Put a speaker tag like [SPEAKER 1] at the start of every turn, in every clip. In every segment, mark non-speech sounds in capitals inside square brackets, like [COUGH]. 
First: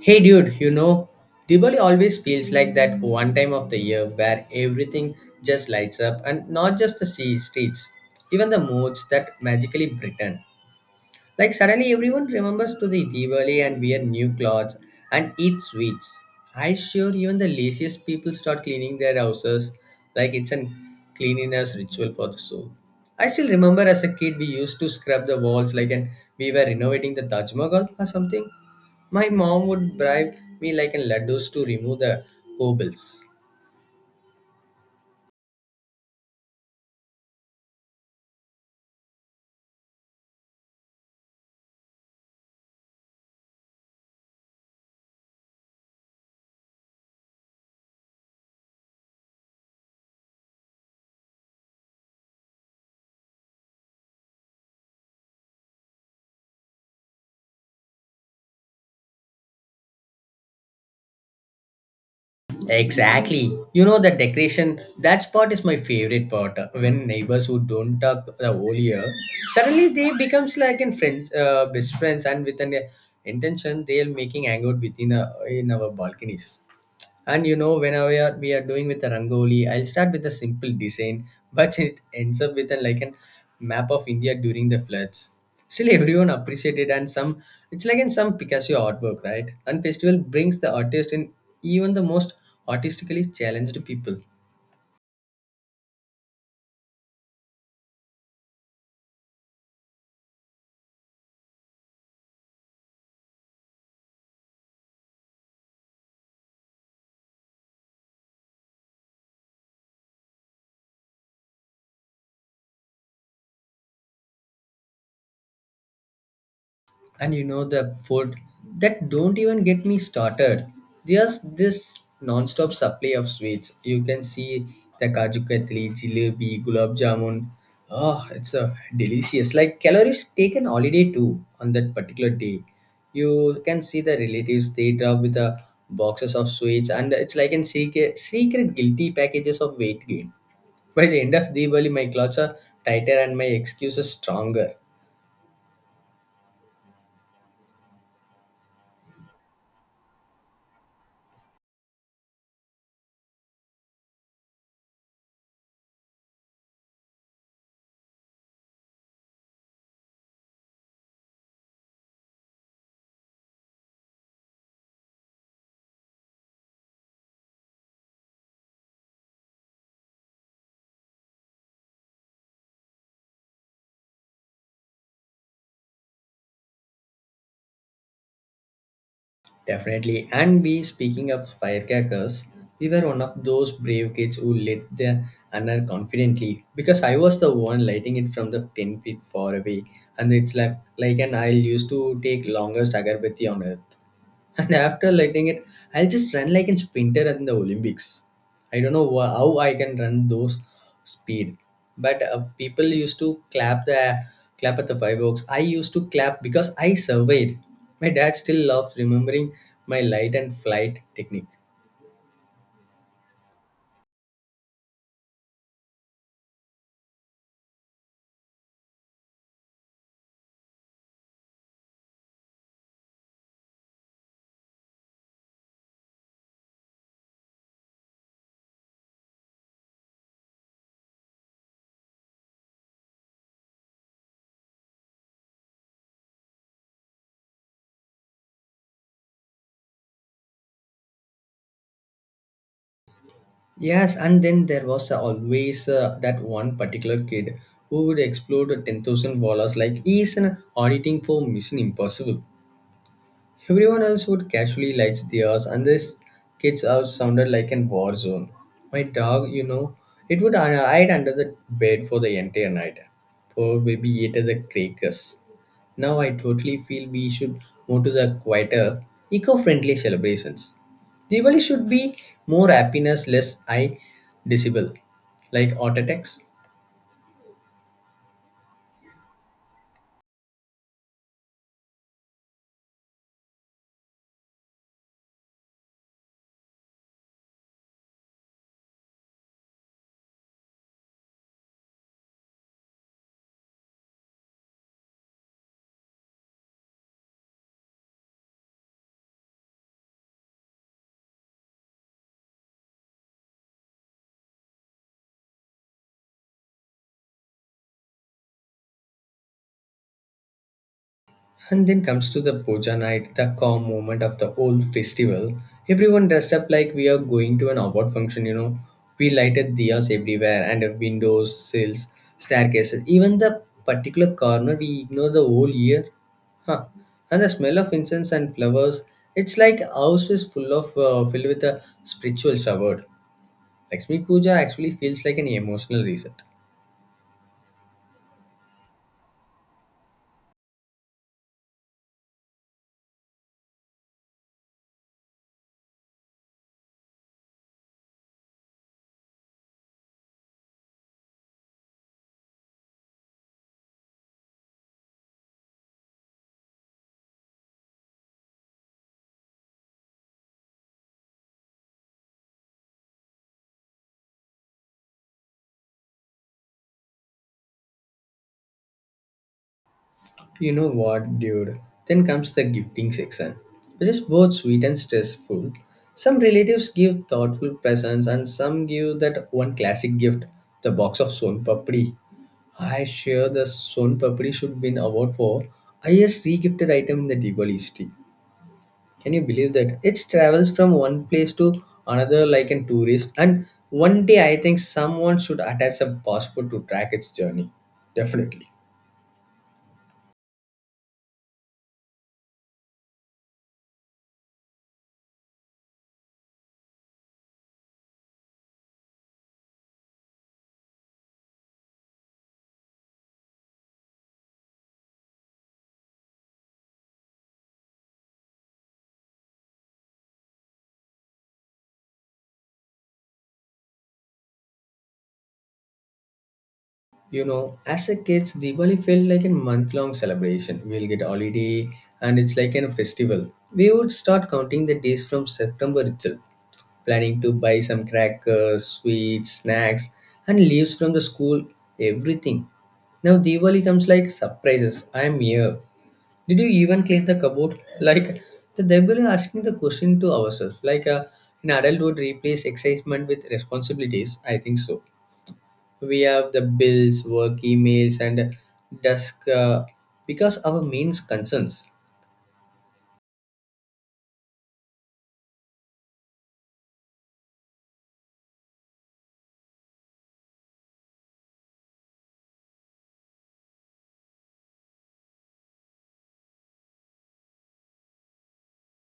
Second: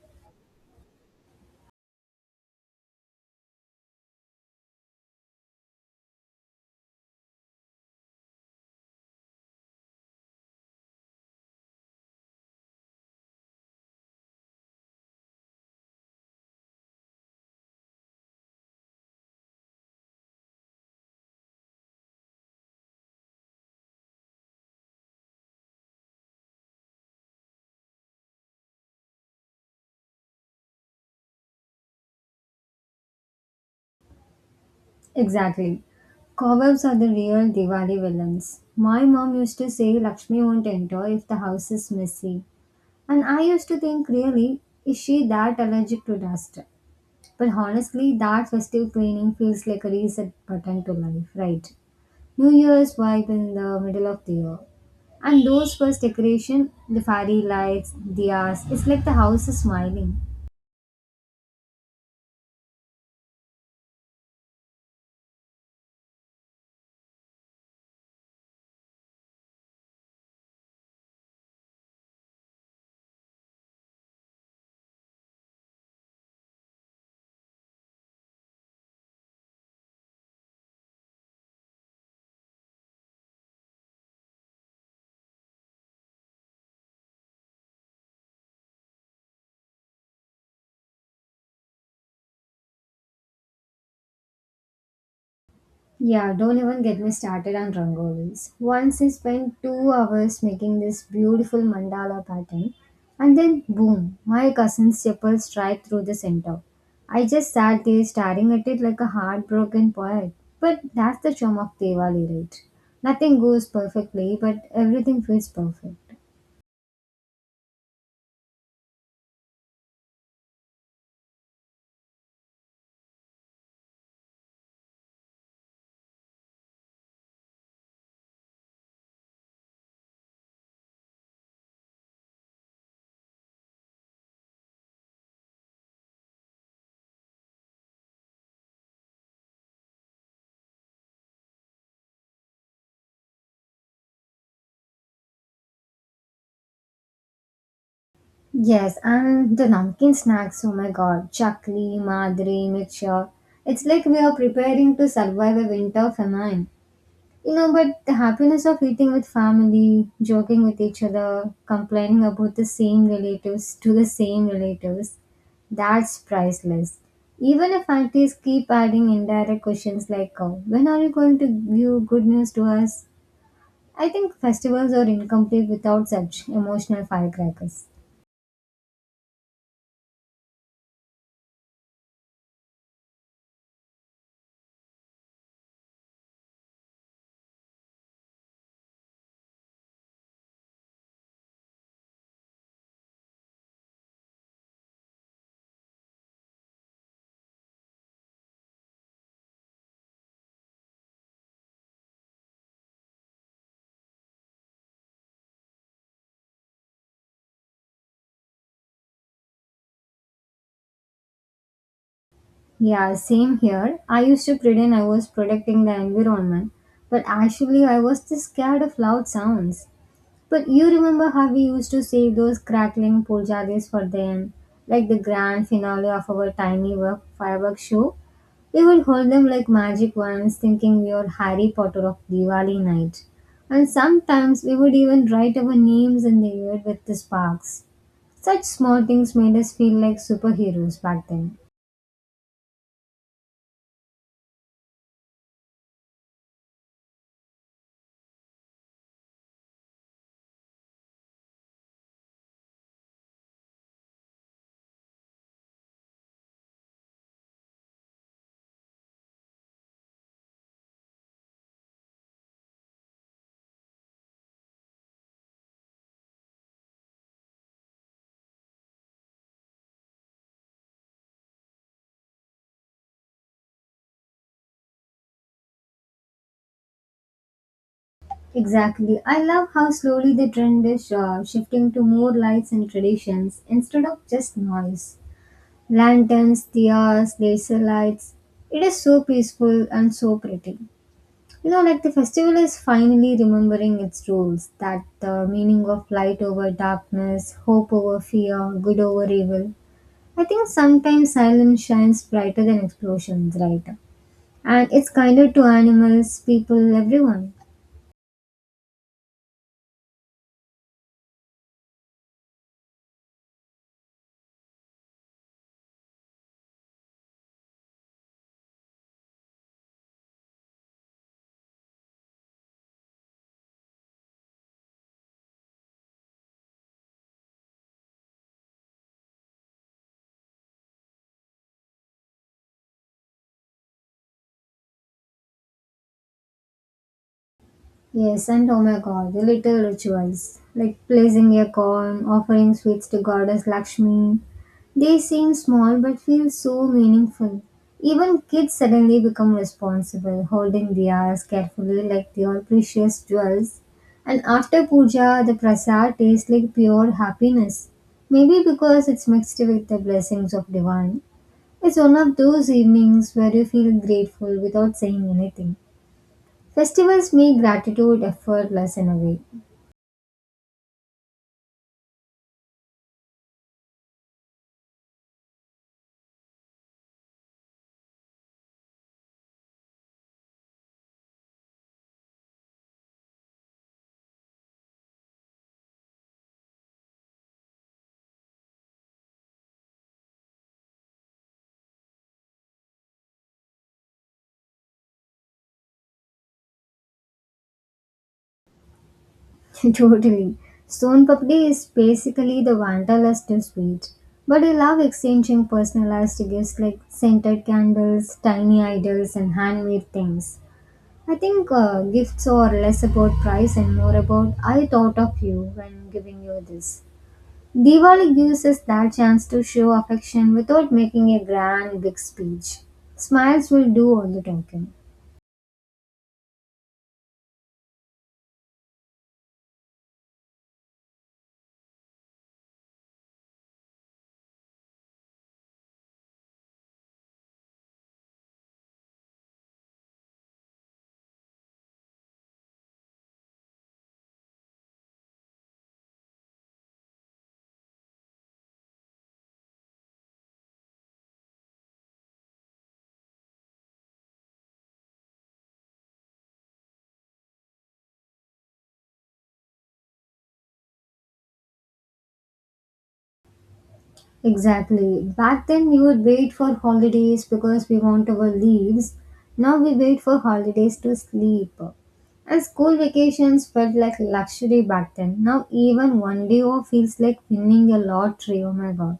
[SPEAKER 1] Hey dude, you know, Diwali always feels like that one time of the year where everything just lights up, and not just the sea streets, even the modes that magically brighten. Like suddenly everyone remembers to the Diwali and wear new clothes and eat sweets. I sure even the laziest people start cleaning their houses like it's an cleanliness ritual for the soul. I still remember as a kid we used to scrub the walls like an we were renovating the Taj Mahal or something. My mom would bribe me like in laddus to remove the cobbles.
[SPEAKER 2] Exactly. Cobwebs are the real Diwali villains. My mom used to say Lakshmi won't enter if the house is messy. And I used to think, really, is she that allergic to dust? But honestly, that festive cleaning feels like a reset button to life, right? New Year's vibe in the middle of the year. And those first decoration, the fairy lights, diyas, it's like the house is smiling.
[SPEAKER 1] Exactly. You know the decoration. That part is my favorite part. When neighbors who don't talk the whole year, suddenly they becomes like in friends, best friends, and with an intention, they are making hangout within in our balconies. And you know, whenever we are doing with a rangoli, I'll start with a simple design, but [LAUGHS] it ends up with a, like a map of India during the floods. Still, [LAUGHS] everyone appreciated, and some it's like in some Picasso artwork, right? And festival brings the artist in even the most artistically challenged people.
[SPEAKER 2] Yeah, don't even get me started on rangolis. Once I spent 2 hours making this beautiful mandala pattern, and then boom, my cousin's chapel strike through the center. I just sat there staring at it like a heartbroken poet. But that's the charm of Diwali, right? Nothing goes perfectly, but everything feels perfect.
[SPEAKER 1] And you know the food, that don't even get me started, there's this non-stop supply of sweets. You can see the kaju katli, jalebi, gulab jamun. Oh, it's a delicious like calories taken holiday too. On that particular day you can see the relatives, they drop with the boxes of sweets, and it's like in secret, secret guilty packages of weight gain. By the end of Diwali my clothes are tighter and my excuses stronger.
[SPEAKER 2] Yes, and the namkeen snacks, oh my god, chakli, madri, mixture. It's like we are preparing to survive a winter famine. But the happiness of eating with family, joking with each other, complaining about the same relatives to the same relatives, that's priceless. Even if aunties keep adding indirect questions like, when are you going to give good news to us? I think festivals are incomplete without such emotional firecrackers.
[SPEAKER 1] Definitely. And we, speaking of firecrackers, we were one of those brave kids who lit the another confidently because I was the one lighting it from the 10 feet far away. And it's like an aisle used to take longest agarbatti on earth. And after letting it, I'll just run like a sprinter in the Olympics. I don't know how I can run those speed. But people used to clap at the fireworks. I used to clap because I surveyed. My dad still loves remembering my light and flight technique.
[SPEAKER 2] Yeah, same here. I used to pretend I was protecting the environment, but actually I was just scared of loud sounds. But you remember how we used to save those crackling puljaris for the, like, the grand finale of our tiny work fireworks show? We would hold them like magic wands, thinking we were Harry Potter of Diwali night. And sometimes we would even write our names in the air with the sparks. Such small things made us feel like superheroes back then.
[SPEAKER 1] Yes, and then there was always that one particular kid who would explode 10,000 like he's an auditing for Mission Impossible. Everyone else would casually light theirs, and this kid's house sounded like an war zone. My dog, you know, it would hide under the bed for the entire night. Poor baby ate the crackers. Now I totally feel we should move to the quieter, eco-friendly celebrations. Diwali should be more happiness, less eye disable, like heart attacks.
[SPEAKER 2] Exactly. I love how slowly the trend is shifting to more lights and traditions instead of just noise. Lanterns, diyas, laser lights. It is so peaceful and so pretty. Like the festival is finally remembering its rules that the meaning of light over darkness, hope over fear, good over evil. I think sometimes silence shines brighter than explosions, right? And it's kinder to animals, people, everyone.
[SPEAKER 1] And then comes to the puja night, the calm moment of the whole festival. Everyone dressed up like we are going to an award function, you know. We lighted diyas everywhere and windows, sills, staircases, even the particular corner we ignore the whole year. Huh. And the smell of incense and flowers, it's like house is full of filled with a spiritual shower. Lakshmi Puja actually feels like an emotional reset.
[SPEAKER 2] Yes, and oh my god, the little rituals like placing a corn, offering sweets to goddess Lakshmi. They seem small but feel so meaningful. Even kids suddenly become responsible, holding diyas carefully like they are precious jewels. And after puja, the prasad tastes like pure happiness. Maybe because it's mixed with the blessings of divine. It's one of those evenings where you feel grateful without saying anything. Festivals make gratitude effortless in a way.
[SPEAKER 1] You know what, dude? Then comes the gifting section, which is both sweet and stressful. Some relatives give thoughtful presents, and some give that one classic gift, the box of Son Papri. I sure the Son Papri should win award for highest regifted item in the Diwali history. Can you believe that? It travels from one place to another like a tourist, and one day I think someone should attach a passport to track its journey. Definitely.
[SPEAKER 2] [LAUGHS] totally. Stone Papdi is basically the Wanderlust to sweet. But I love exchanging personalized gifts like scented candles, tiny idols, and handmade things. I think gifts are less about price and more about I thought of you when giving you this. Diwali gives us that chance to show affection without making a grand big speech. Smiles will do all the talking.
[SPEAKER 1] You know, as a kids, Diwali felt like a month-long celebration. We'll get holiday, and it's like a festival. We would start counting the days from September itself, planning to buy some crackers, sweets, snacks, and leaves from the school. Everything. Now Diwali comes like surprises. I'm here. Did you even clean the cupboard? [LAUGHS] Like the devil is asking the question to ourselves. Like an adult would replace excitement with responsibilities. I think so we have the bills, work emails, and desk because our main concerns.
[SPEAKER 2] Exactly. Back then, we would wait for holidays because we want our leaves. Now we wait for holidays to sleep. And school vacations felt like luxury back then. Now, even one day off feels like winning a lottery. Oh my god.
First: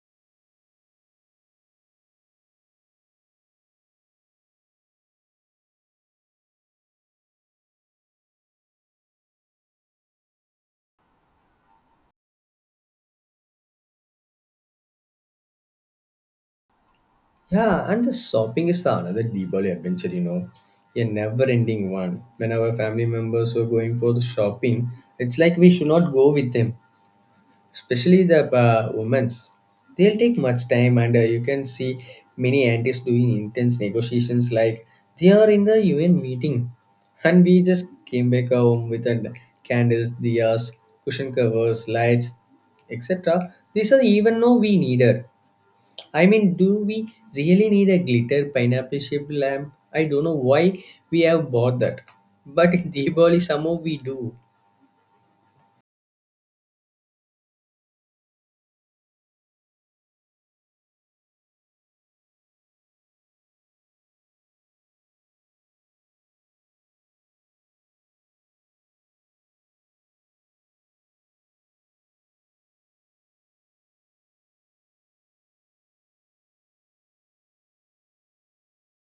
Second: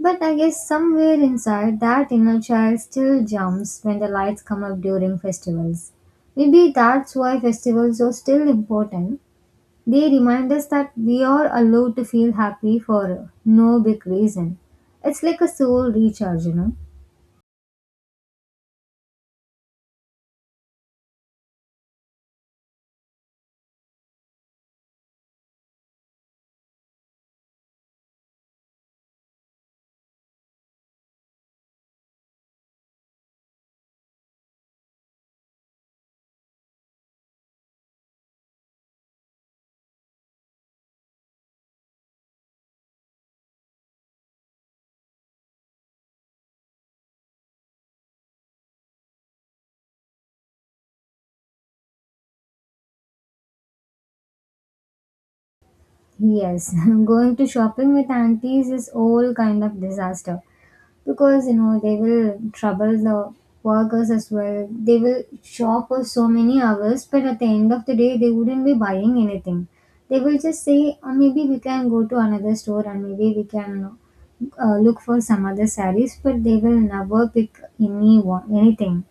[SPEAKER 2] But I guess somewhere inside, that inner child still jumps when the lights come up during festivals. Maybe that's why festivals are still important. They remind us that we are allowed to feel happy for no big reason. It's like a soul recharge.
[SPEAKER 1] Yeah, and the shopping is the another Diwali adventure, you know, a never-ending one. When our family members were going for the shopping, it's like we should not go with them, especially the women's. They'll take much time, and you can see many antis doing intense negotiations like they are in the UN meeting, and we just came back home with candles, diyas, cushion covers, lights, etc. These are even no we need her. I mean, do we really need a glitter pineapple shaped lamp? I don't know why we have bought that, but [LAUGHS] in Diwali somehow we do.
[SPEAKER 2] Yes, [LAUGHS] going to shopping with aunties is all kind of disaster because you know they will trouble the workers as well. They will shop for so many hours, but at the end of the day, they wouldn't be buying anything. They will just say, oh, maybe we can go to another store and maybe we can, look for some other sarees, but they will never pick any one anything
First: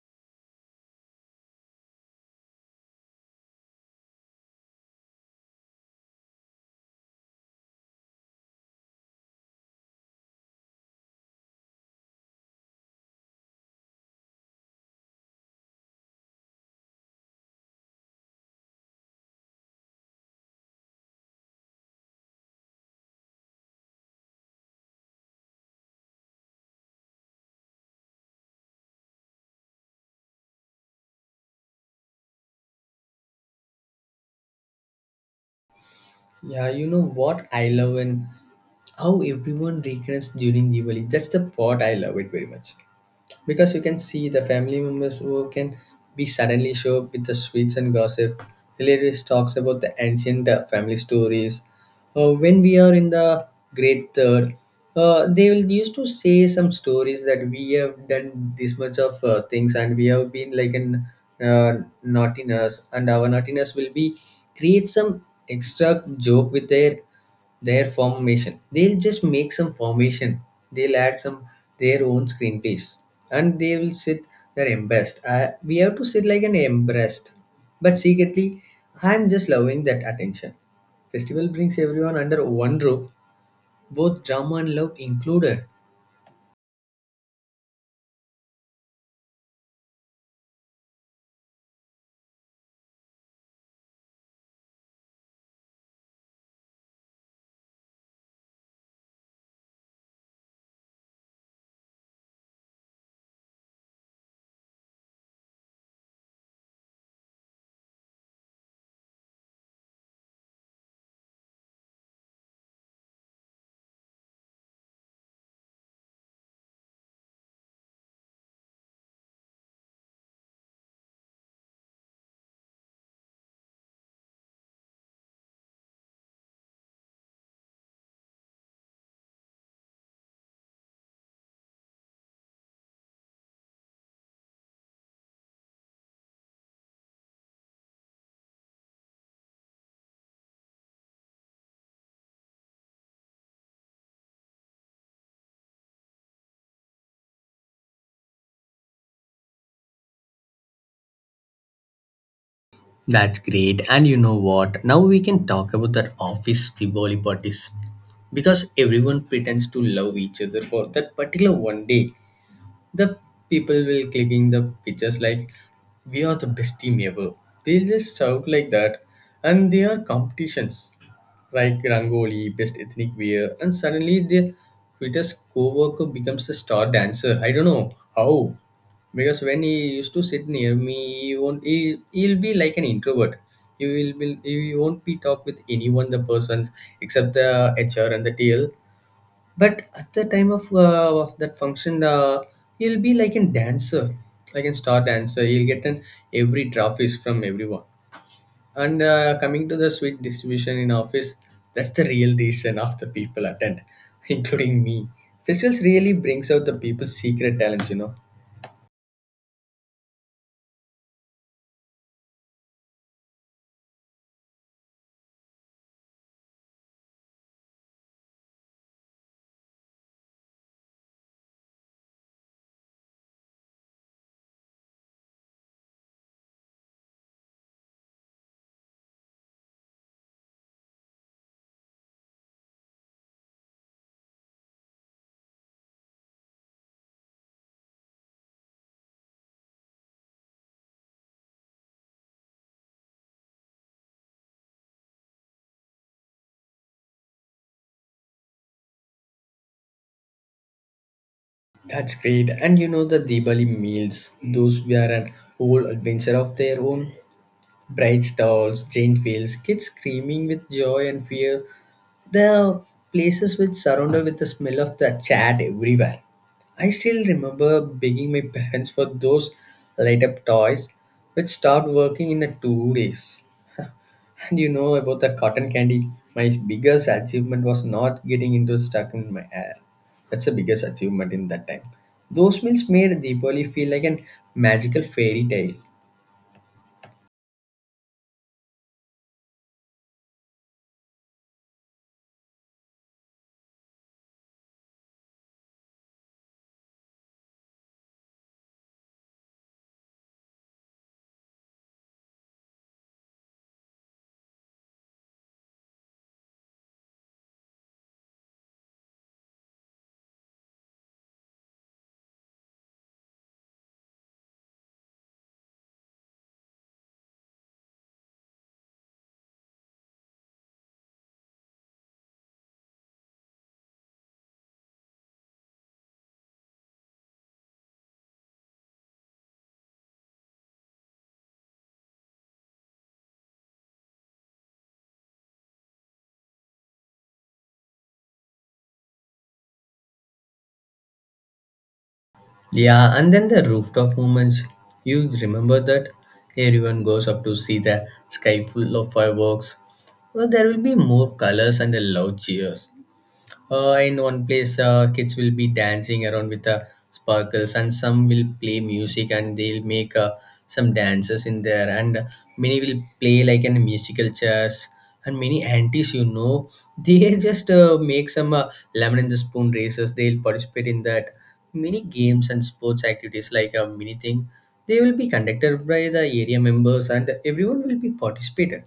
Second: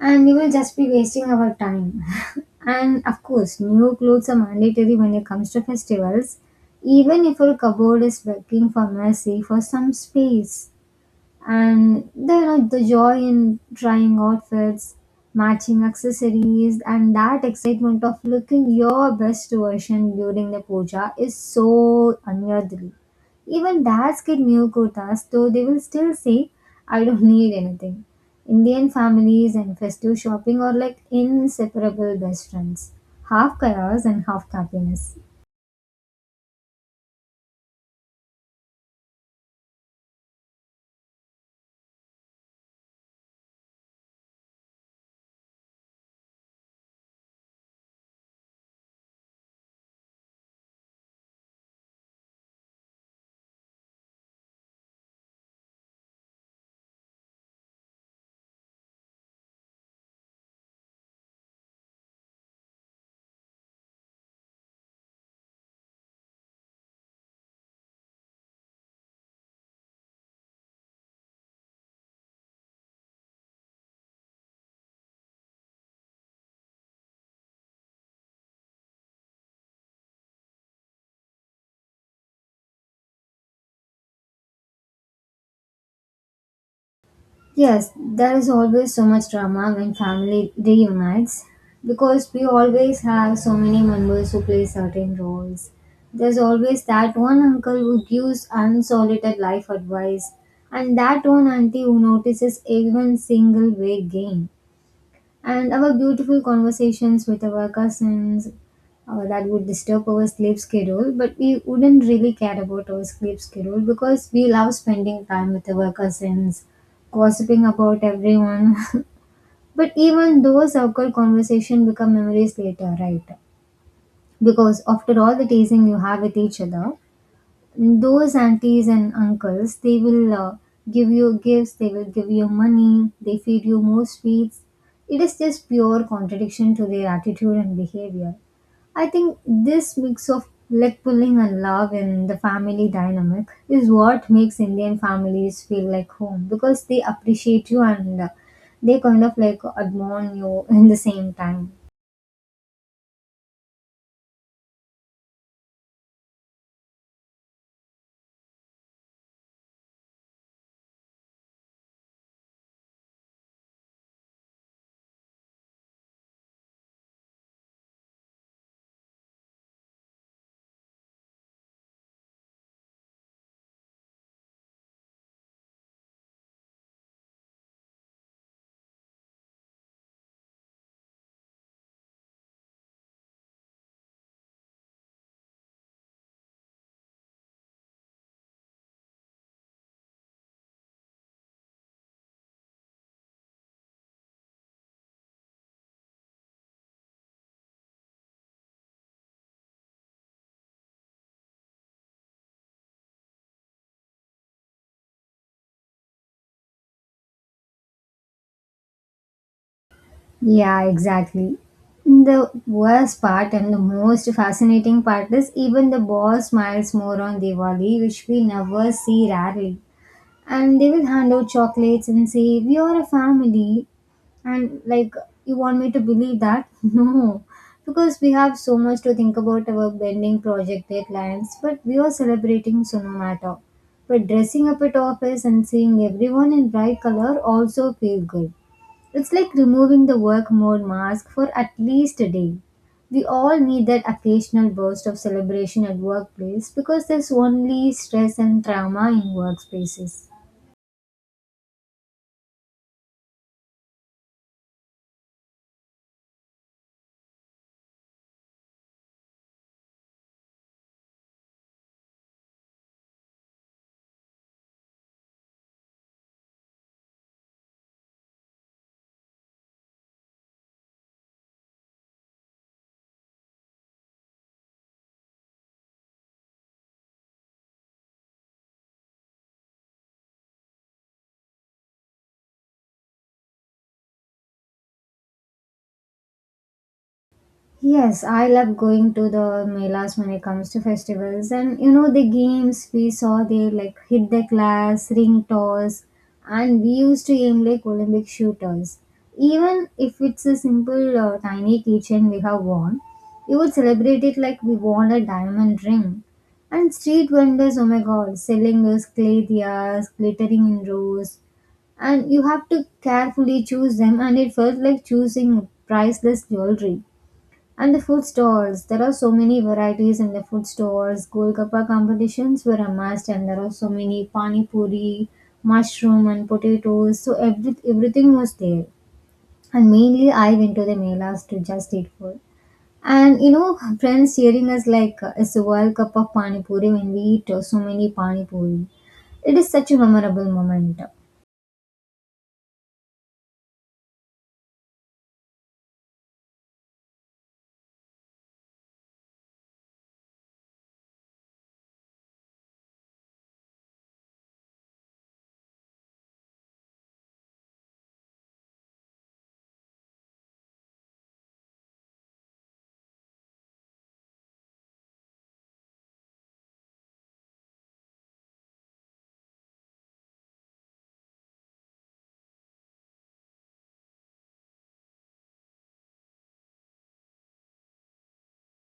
[SPEAKER 2] and we will just be wasting our time. [LAUGHS] And of course, new clothes are mandatory when it comes to festivals, even if our cupboard is begging for mercy for some space. And there are the joy in trying outfits, matching accessories, and that excitement of looking your best version during the puja is so unworthly. Even dads get new kurtas, though they will still say, I don't [LAUGHS] need anything. Indian families and festive shopping are like inseparable best friends, half chaos and half happiness.
[SPEAKER 1] Yeah, you know what I love, and how everyone reconnects during Diwali. That's the part I love it very much, because you can see the family members who can be suddenly show up with the sweets and gossip. Relatives talks about the ancient family stories. When we are in the grade third, they will used to say some stories that we have done this much of things, and we have been like an uh, naughtiness, and our naughtiness will be create some extra joke with their formation. They'll just make some formation. They'll add some their own screenplays, and they will sit there embarrassed. We have to sit like an embarrassed, but secretly, I'm just loving that attention. Festival brings everyone under one roof, both drama and love included.
[SPEAKER 2] Yes, there is always so much drama when family reunites because we always have so many members who play certain roles. There's always that one uncle who gives unsolicited life advice and that one auntie who notices everyone's single weight gain, and our beautiful conversations with our cousins that would disturb our sleep schedule, but we wouldn't really care about our sleep schedule because we love spending time with our cousins, gossiping about everyone. [LAUGHS] But even those awkward conversations become memories later, right? Because after all the teasing you have with each other, those aunties and uncles, they will give you gifts, they will give you money, they feed you more sweets. It is just pure contradiction to their attitude and behavior. I think this mix of leg pulling and love in the family dynamic is what makes Indian families feel like home because they appreciate you and they kind of like admire you in the same time.
[SPEAKER 1] That's great. And you know what? Now we can talk about that office Tivoli parties. Because everyone pretends to love each other for that particular one day. The people will clicking the pictures like we are the best team ever. They just shout like that, and there are competitions like Rangoli, best ethnic wear, and suddenly the Twitter's co-worker becomes a star dancer. I don't know how, because when he used to sit near me, he won't. He'll be like an introvert. He will be. He won't be talk with anyone. The person except the HR and the TL, but at the time of that function he'll be like a dancer, like a star dancer. He'll get an every trophies from everyone, and coming to the sweet distribution in office, that's the real reason of the people attend, [LAUGHS] including me. Festivals really brings out the people's secret talents, you know.
[SPEAKER 2] Yeah, exactly. The worst part and the most fascinating part is even the boss smiles more on Diwali, which we never see rarely. And they will hand out chocolates and say, we are a family. And like, you want me to believe that? [LAUGHS] No. Because we have so much to think about our bending project deadlines, but we are celebrating, so no matter. But dressing up at office and seeing everyone in bright color also feel good. It's like removing the work mode mask for at least a day. We all need that occasional burst of celebration at workplace because there's only stress and trauma in workspaces.
[SPEAKER 1] That's great. And you know the Diwali meals, those were an whole adventure of their own. Bright stalls, giant wheels, kids screaming with joy and fear. The places which surrounded with the smell of the chat everywhere. I still remember begging my parents for those light up toys which stopped working in a 2 days. [LAUGHS] And you know about the cotton candy. My biggest achievement was not getting into stuck in my hair. That's the biggest achievement in that time. Those meals made Deepali feel like an magical fairy tale.
[SPEAKER 2] Yes, I love going to the melas when it comes to festivals, and you know the games we saw there like hit the class, ring toss, and we used to aim like Olympic shooters. Even if it's a simple tiny keychain we have won, we would celebrate it like we won a diamond ring. And street vendors, oh my god, selling those clay diyas, glittering in rows, and you have to carefully choose them, and it felt like choosing priceless jewelry. And the food stalls, there are so many varieties in the food stores. Golgappa competitions were a must, and there are so many pani puri, mushroom, and potatoes. So everything was there. And mainly, I went to the melas to just eat food. And friends cheering us like it's a world cup of pani puri when we eat so many pani puri. It is such a memorable moment.
[SPEAKER 1] Yeah, and then the rooftop moments. You remember that? Everyone goes up to see the sky full of fireworks. Well, there will be more colors and a loud cheers. In one place, kids will be dancing around with the sparkles, and some will play music, and they'll make some dances in there. And many will play like in musical chairs. And many aunties, you know, they [LAUGHS] just make some lemon in the spoon races. They'll participate in that many games and sports activities like a mini thing. They will be conducted by the area members, and everyone will be participated.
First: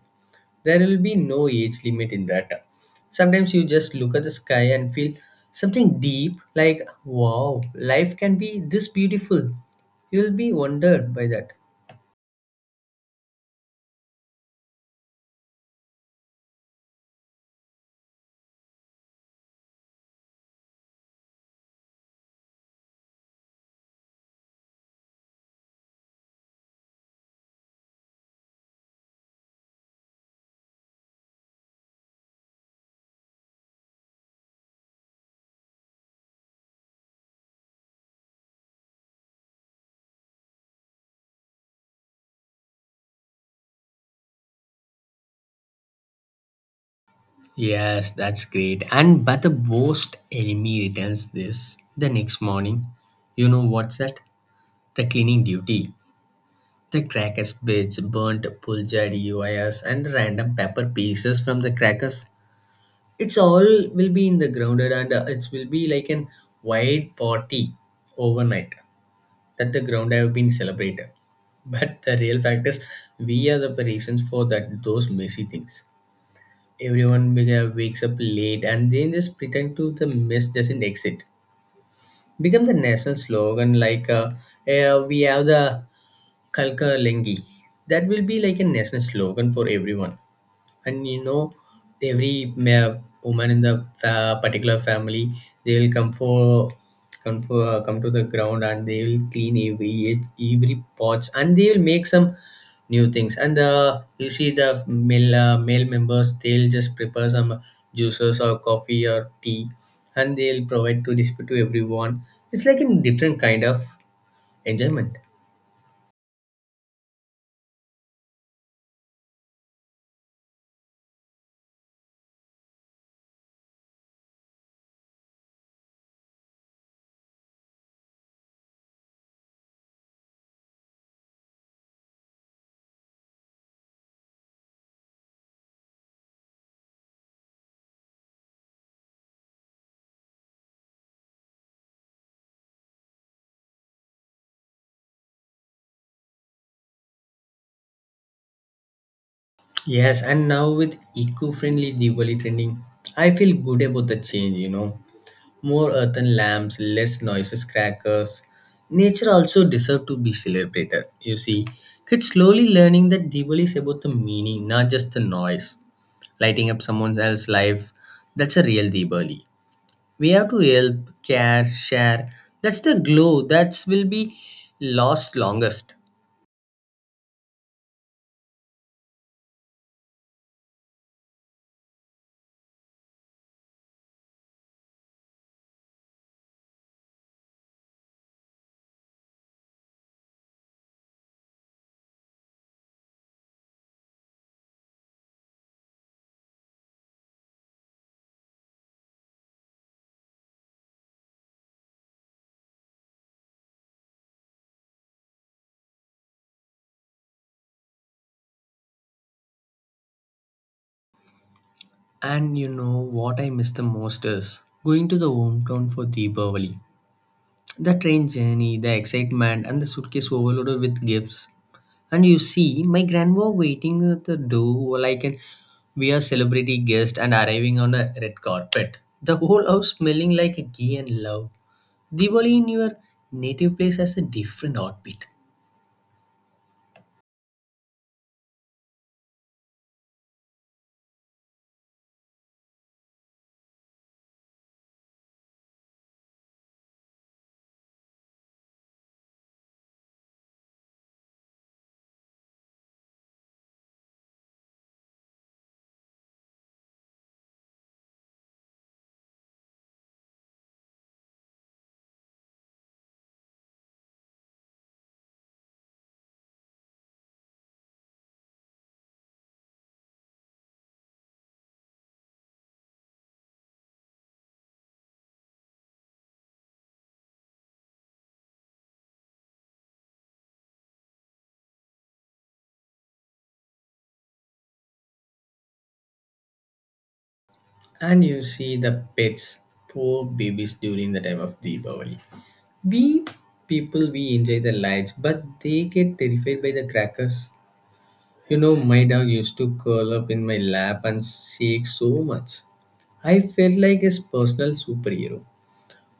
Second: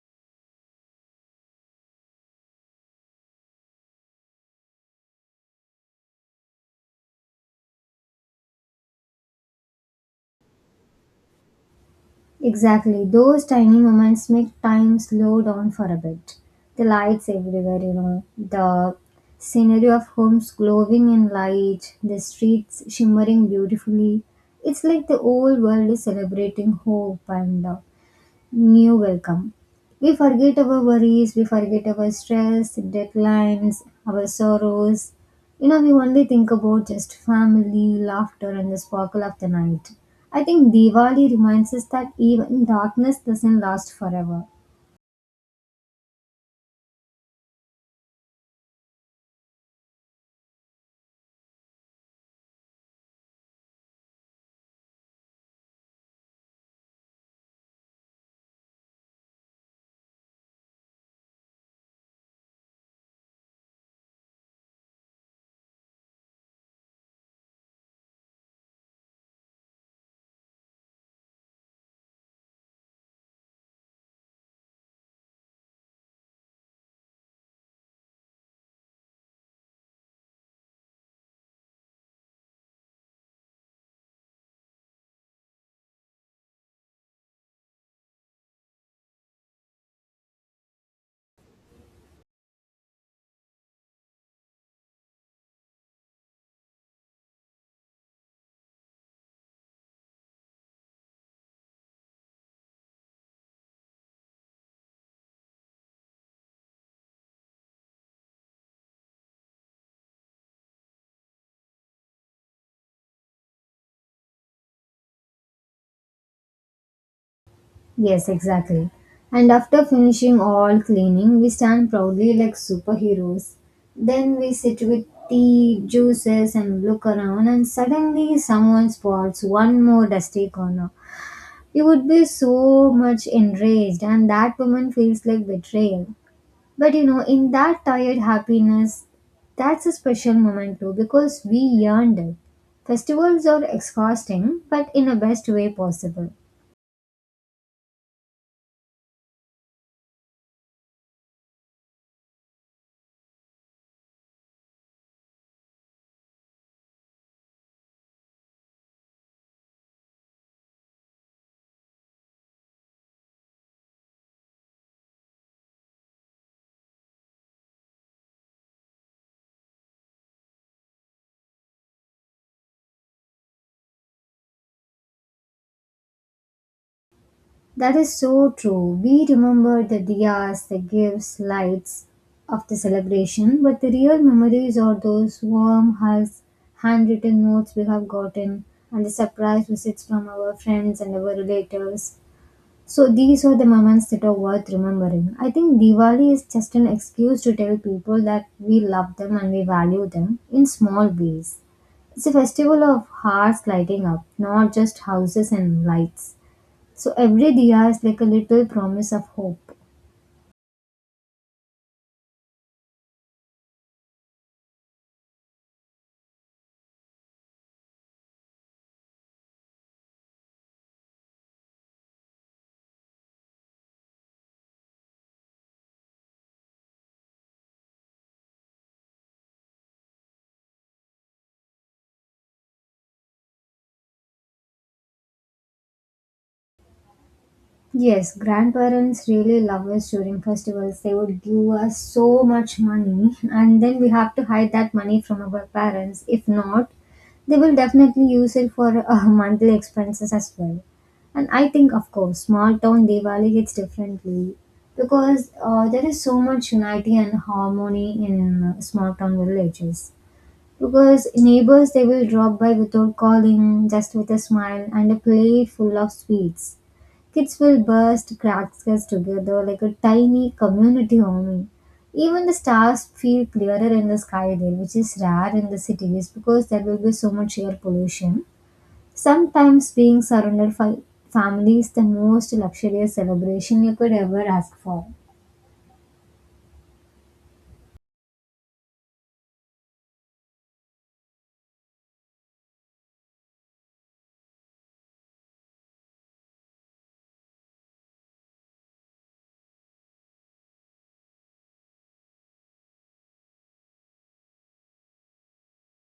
[SPEAKER 1] There will be no age limit in that. Sometimes you just look at the sky and feel something deep, like, wow, life can be this beautiful. You will be wondered by that.
[SPEAKER 2] Exactly. Those tiny moments make time slow down for a bit. The lights everywhere, the scenery of homes glowing in light, the streets shimmering beautifully. It's like the whole world is celebrating hope and new welcome. We forget our worries, we forget our stress, deadlines, our sorrows. We only think about just family, laughter, and the sparkle of the night. I think Diwali reminds us that even darkness doesn't last forever.
[SPEAKER 1] Yes, that's great. And but the worst enemy returns this the next morning. You know what's that? The cleaning duty. The crackers bits, burnt pulchard wires, and random pepper pieces from the crackers. It's all will be in the grounded and it will be like an wide party overnight that the ground have been celebrated. [LAUGHS] But the real fact is we are the reasons for that those messy things. Everyone wakes up late and then just pretend to the mess doesn't exist. Become the national slogan like we have the kalka lengi that will be like a national slogan for everyone. And you know every woman in the particular family, they will come for come to the ground and they will clean every pots and they will make some new things. And you see the male male members, they'll just prepare some juices or coffee or tea and they'll provide to distribute to everyone. It's like a different kind of enjoyment.
[SPEAKER 2] Yes, exactly. And after finishing all cleaning, we stand proudly like superheroes. Then we sit with tea, juices, and look around, and suddenly someone spots one more dusty corner. You would be so much enraged, and that woman feels like betrayal. But in that tired happiness, that's a special moment too because we earned it. Festivals are exhausting, but in the best way possible.
[SPEAKER 1] Yes, and now with eco-friendly Diwali trending, I feel good about the change, you know. More earthen lamps, less noises crackers. Nature also deserves to be celebrated. You see, kids slowly learning that Diwali is about the meaning, not just the noise. Lighting up someone else's life, that's a real Diwali. We have to help, care, share. That's the glow that will be lost longest.
[SPEAKER 2] That is so true. We remember the diyas, the gifts, lights of the celebration, but the real memories are those warm hugs, handwritten notes we have gotten, and the surprise visits from our friends and our relatives. So these are the moments that are worth remembering. I think Diwali is just an excuse to tell people that we love them and we value them in small ways. It's a festival of hearts lighting up, not just houses and lights. So every diya is like a little promise of hope.
[SPEAKER 1] And you know what I miss the most is going to the hometown for Deepavali. The train journey, the excitement, and the suitcase overloaded with gifts. And you see, my grandma waiting at the door like an we are celebrity guest and arriving on a red carpet. The whole house smelling like ghee and love. Diwali in your native place has a different heartbeat.
[SPEAKER 2] Yes, grandparents really love us during festivals. They would give us so much money, and then we have to hide that money from our parents. If not, they will definitely use it for [LAUGHS] monthly expenses as well. And I think, of course, small town Diwali hits differently because there is so much unity and harmony in small town villages. Because neighbors they will drop by without calling, just with a smile and a plate full of sweets. Kids will burst crackers together like a tiny community army. Even the stars feel clearer in the sky there, which is rare in the cities because there will be so much air pollution. Sometimes being surrounded by family is the most luxurious celebration you could ever ask for.
[SPEAKER 1] And you see the pets, poor babies during the time of Diwali. We people we enjoy the lights, but they get terrified by the crackers. You know, my dog used to curl up in my lap and shake so much. I felt like his personal superhero.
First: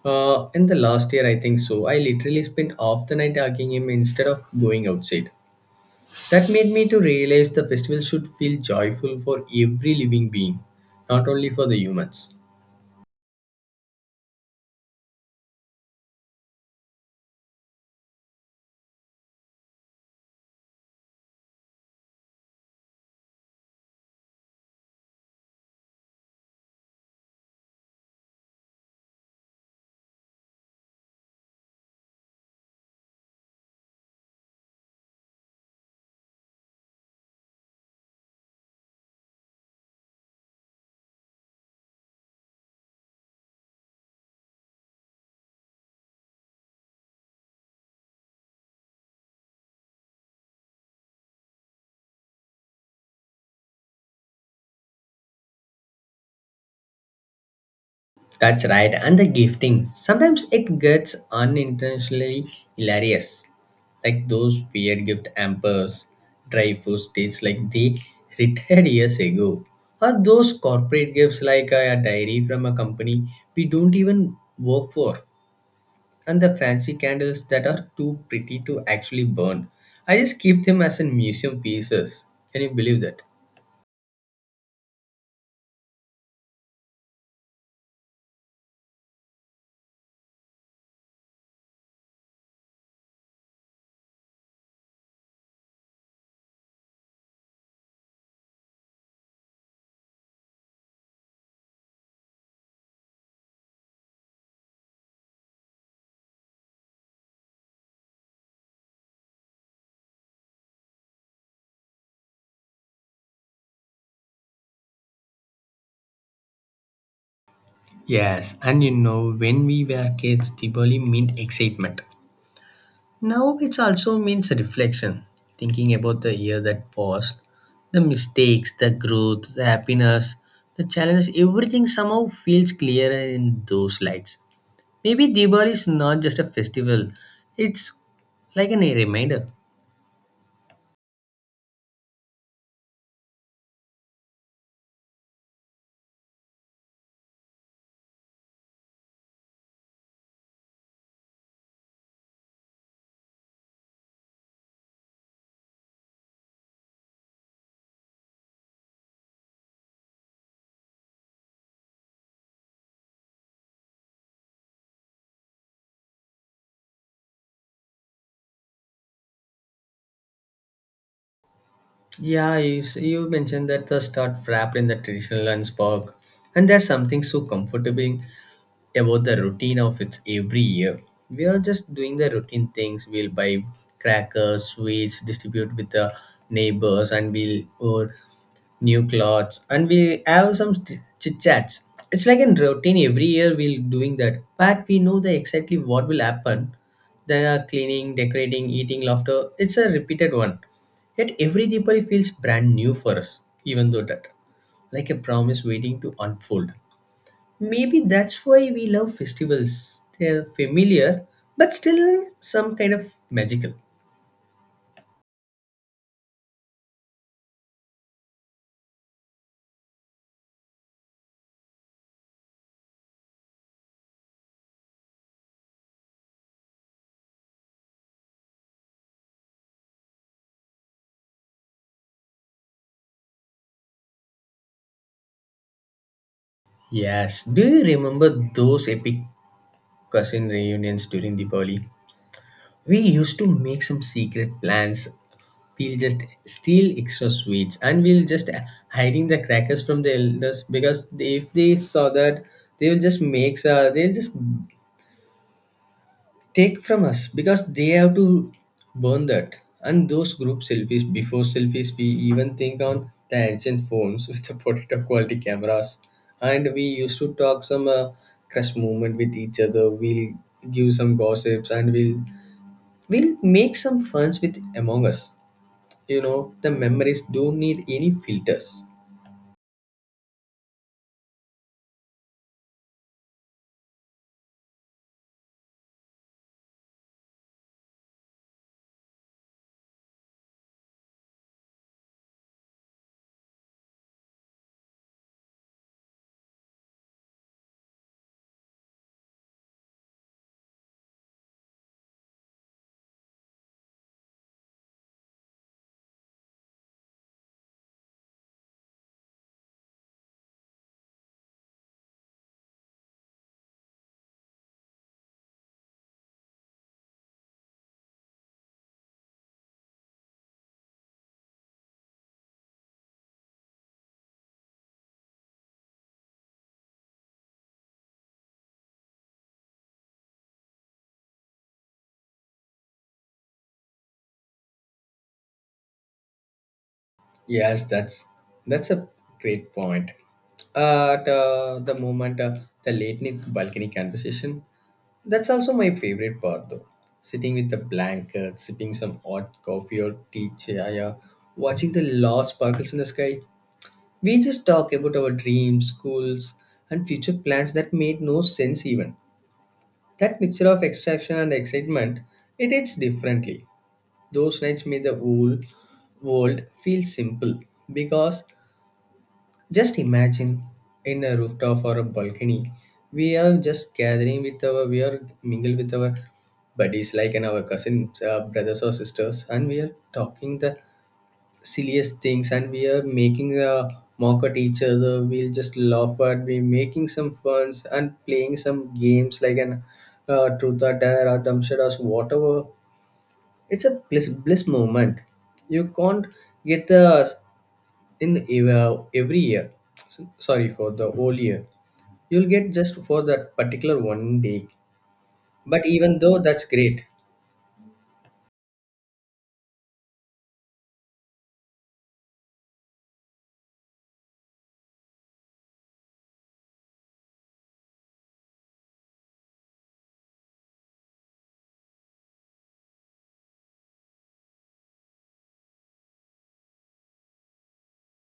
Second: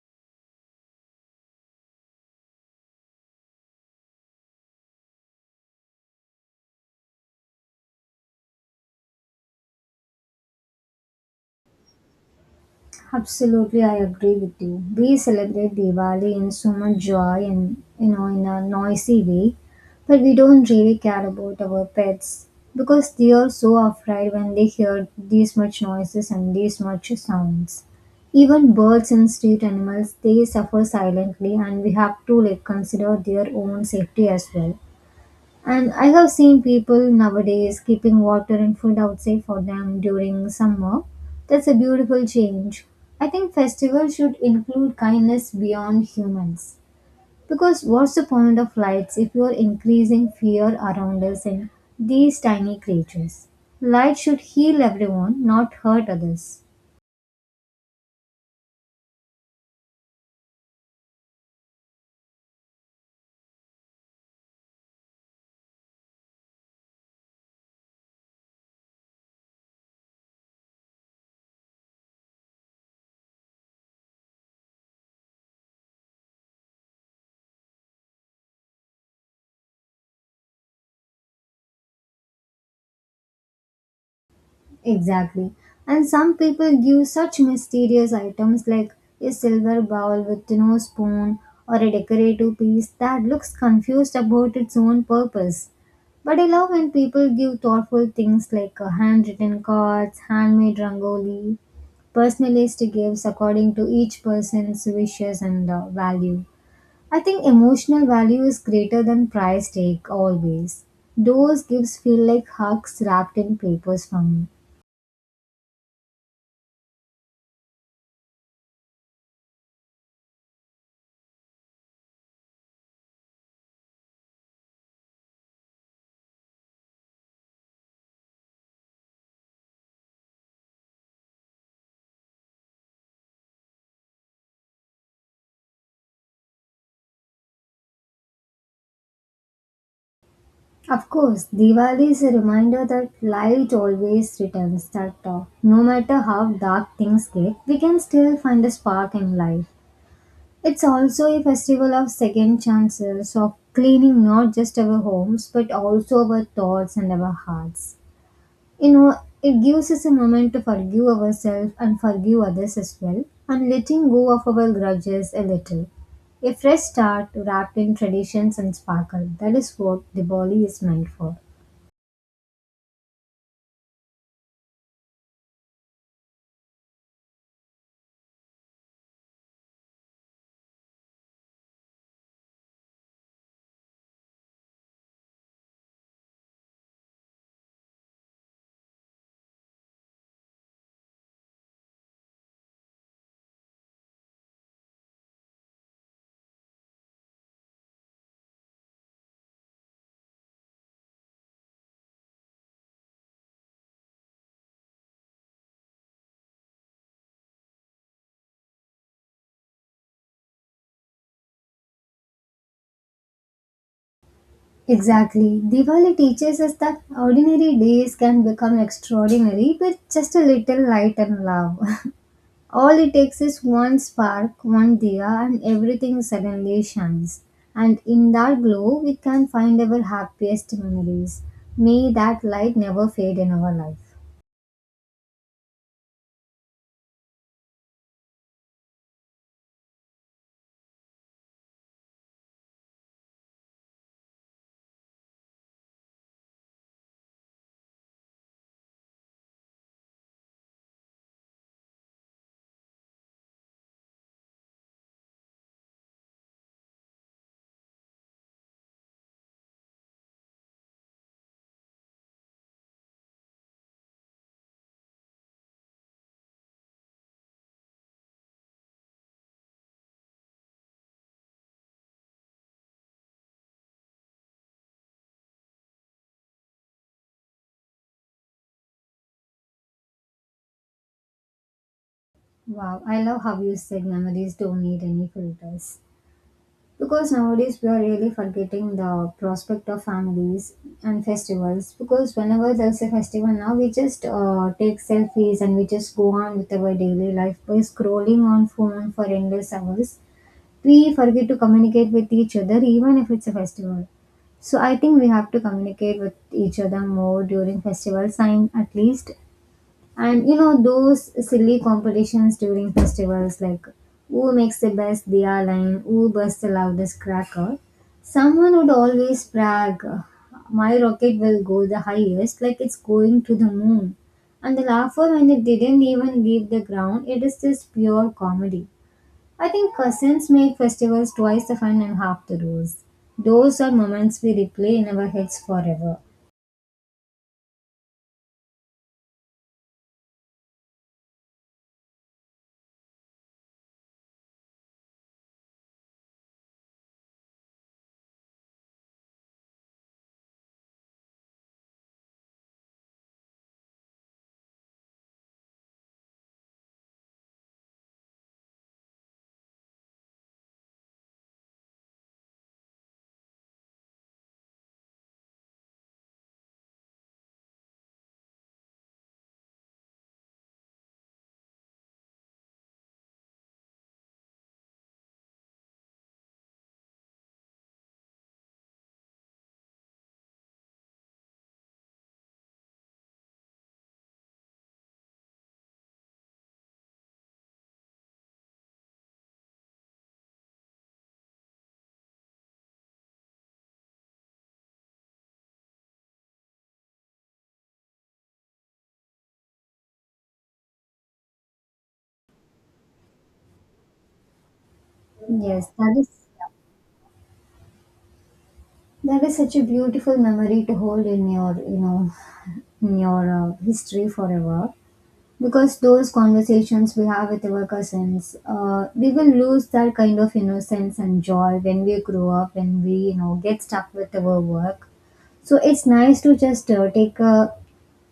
[SPEAKER 1] In the last year, I think so. I literally spent half the night hugging him instead of going outside. That made me to realize the festival should feel joyful for every living being, not only for the humans.
[SPEAKER 2] Absolutely, I agree with you. We celebrate Diwali in so much joy and, you know, in a noisy way, but we don't really care about our pets because they are so afraid when they hear these much noises and these much sounds. Even birds and street animals they suffer silently, and we have to like consider their own safety as well. And I have seen people nowadays keeping water and food outside for them during summer. That's a beautiful change. I think festivals should include kindness beyond humans. Because what's the point of lights if you're increasing fear around us and these tiny creatures? Light should heal everyone, not hurt others.
[SPEAKER 1] That's right. And the gifting. Sometimes it gets unintentionally hilarious. Like those weird gift hampers, dry food states like they retired years ago. Or those corporate gifts like a diary from a company we don't even work for. And the fancy candles that are too pretty to actually burn. I just keep them as in museum pieces. Can you believe that?
[SPEAKER 2] Exactly. And some people give such mysterious items like a silver bowl with no spoon or a decorative piece that looks confused about its own purpose. But I love when people give thoughtful things like handwritten cards, handmade rangoli, personalized gifts according to each person's wishes and value. I think emotional value is greater than price tag always. Those gifts feel like hugs wrapped in papers for me.
[SPEAKER 1] Yes, and you know, when we were kids, Diwali meant excitement. Now it also means reflection, thinking about the year that passed, the mistakes, the growth, the happiness, the challenges, everything somehow feels clearer in those lights. Maybe Diwali is not just a festival, it's like a reminder.
[SPEAKER 2] Of course, Diwali is a reminder that light always returns, that no matter how dark things get, we can still find a spark in life. It's also a festival of second chances, of cleaning not just our homes but also our thoughts and our hearts. You know, it gives us a moment to forgive ourselves and forgive others as well, and letting go of our grudges a little. A fresh start wrapped in traditions and sparkle. That is what Diwali is meant for.
[SPEAKER 1] Yeah, you, you mentioned that the stuff wrapped in the traditional lunch bag, and there's something so comforting about the routine of its every year. We are just doing the routine things. We'll buy crackers, sweets, distribute with the neighbors, and we'll or new clothes, and we have some chit chats. It's like a routine every year. We'll doing that, but we know the exactly what will happen. They are cleaning, decorating, eating, laughter. It's a repeated one. Yet every Deepavali feels brand new for us, even though that like a promise waiting to unfold. Maybe that's why we love festivals. They're familiar, but still some kind of magical.
[SPEAKER 2] Exactly. Diwali teaches us that ordinary days can become extraordinary with just a little light and love. [LAUGHS] All it takes is one spark, one diya, and everything suddenly shines. And in that glow, we can find our happiest memories. May that light never fade in our life.
[SPEAKER 1] Yes, do you remember those epic cousin reunions during Diwali? We used to make some secret plans. We'll just steal extra sweets and we'll just hiding the crackers from the elders because they, if they saw that, they will just make they'll just take from us because they have to burn that, and those group selfies before selfies we even think on the ancient phones [LAUGHS] with the potato quality cameras. And we used to talk some crush moment with each other. We'll give some gossips, and we'll make some funs with among us. You know the memories don't need any filters.
[SPEAKER 2] Wow, I love how you said memories don't need any filters. Because nowadays we are really forgetting the prospect of families and festivals. Because whenever there's a festival now, we just take selfies and we just go on with our daily life by scrolling on phone for endless hours. We forget to communicate with each other, even if it's a festival. So I think we have to communicate with each other more during festivals, and at least and you know those silly competitions during festivals like who makes the best diya line, who bursts the loudest cracker. Someone would always brag, my rocket will go the highest like it's going to the moon. And the laughter when it didn't even leave the ground, it is just pure comedy. I think cousins make festivals twice the fun and half the rules. Those are moments we replay in our heads forever.
[SPEAKER 1] Yes, that's a great point. At the moment, the late night balcony conversation. That's also my favorite part though. Sitting with a blanket, sipping some hot coffee or tea chaya, watching the lost sparkles in the sky. We just talk about our dreams, goals, and future plans that made no sense even. That mixture of extraction and excitement, it hits differently. Those nights made the whole world feel simple, because just imagine in a rooftop or a balcony, we are just gathering with our, we are mingle with our buddies, like and our cousins, brothers or sisters, and we are talking the silliest things, and we are making a mock at each other. We'll just laugh at, we making some funs and playing some games like an truth or dare or dumb shit or whatever. It's a bliss moment. You can't get the in every year s- sorry for the whole year, you'll get just for that particular one day. But
[SPEAKER 2] Yes, that
[SPEAKER 1] even
[SPEAKER 2] is.
[SPEAKER 1] though that's great.
[SPEAKER 2] That is such a beautiful memory to hold in your, you know, in your history forever. Because those conversations we have with our cousins, we will lose that kind of innocence and joy when we grow up, when we, you know, get stuck with our work. So it's nice to just take a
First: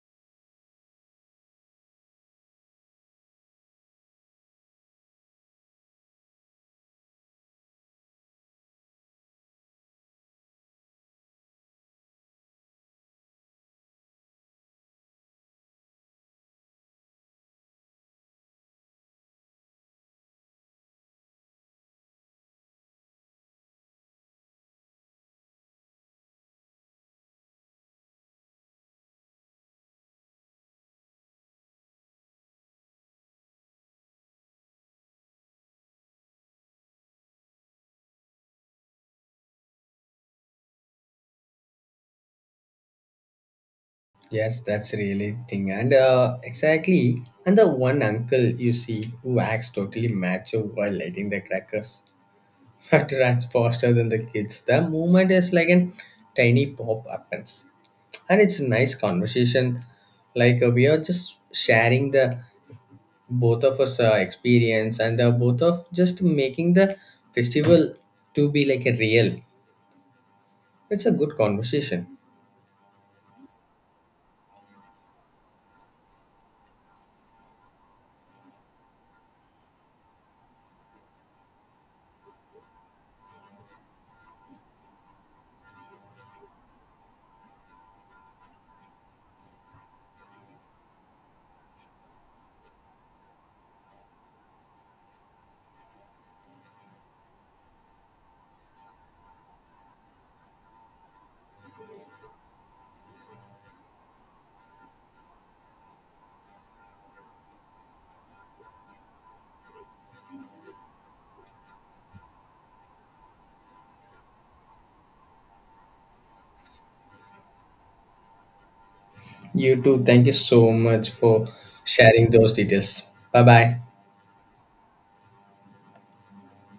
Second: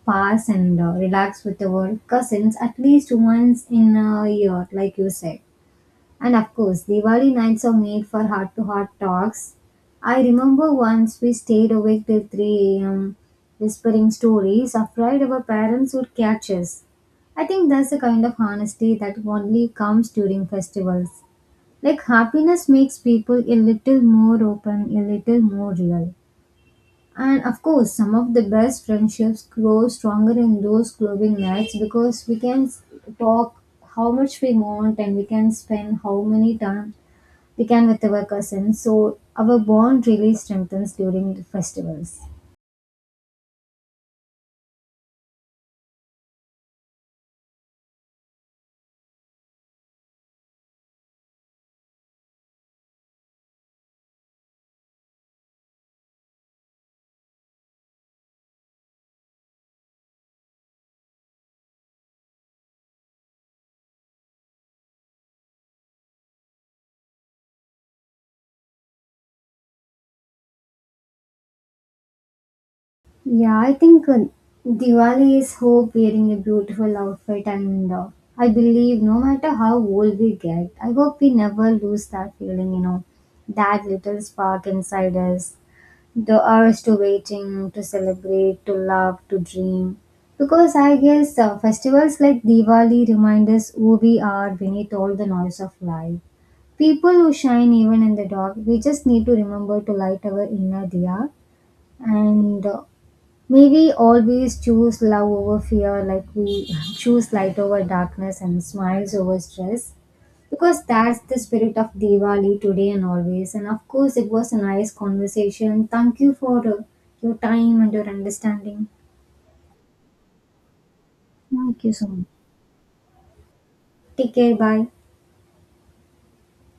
[SPEAKER 2] pass and relax with our cousins at least once in a year, like you said. And of course, Diwali nights are made for heart to heart talks. I remember once we stayed awake till 3 a.m., whispering stories, afraid our parents would catch us. I think that's the kind of honesty that only comes during festivals. Like happiness makes people a little more open, a little more real. And of course, some of the best friendships grow stronger in those clubbing nights because talk how much we want and we can spend how many time we can with our cousins. So our bond really strengthens during the festivals.
[SPEAKER 1] Yes, that's really thing. And exactly. And the one uncle you see who acts totally macho while lighting the crackers, [LAUGHS] but runs faster than the kids. The movement is like an tiny pop happens. And it's a nice conversation. Like we are just sharing the both of us experience, and both of just making the festival to be like a real, it's a good conversation.
[SPEAKER 2] Yeah, I think Diwali is hope wearing a beautiful outfit, and I believe no matter how old we get, I hope we never lose that feeling, you know, that little spark inside us, the urge to waiting, to celebrate, to love, to dream. Because I guess festivals like Diwali remind us who we are beneath all the noise of life. People who shine even in the dark, we just need to remember to light our inner diya and may we always choose love over fear, like we [LAUGHS] choose light over darkness and smiles over stress, because that's the spirit of Diwali today and always. And of course, it was a nice conversation. Thank you for your time and your understanding.
[SPEAKER 1] You too, thank you so much for
[SPEAKER 2] Thank you so much.
[SPEAKER 1] sharing those details. Bye bye.
[SPEAKER 2] Take care. Bye.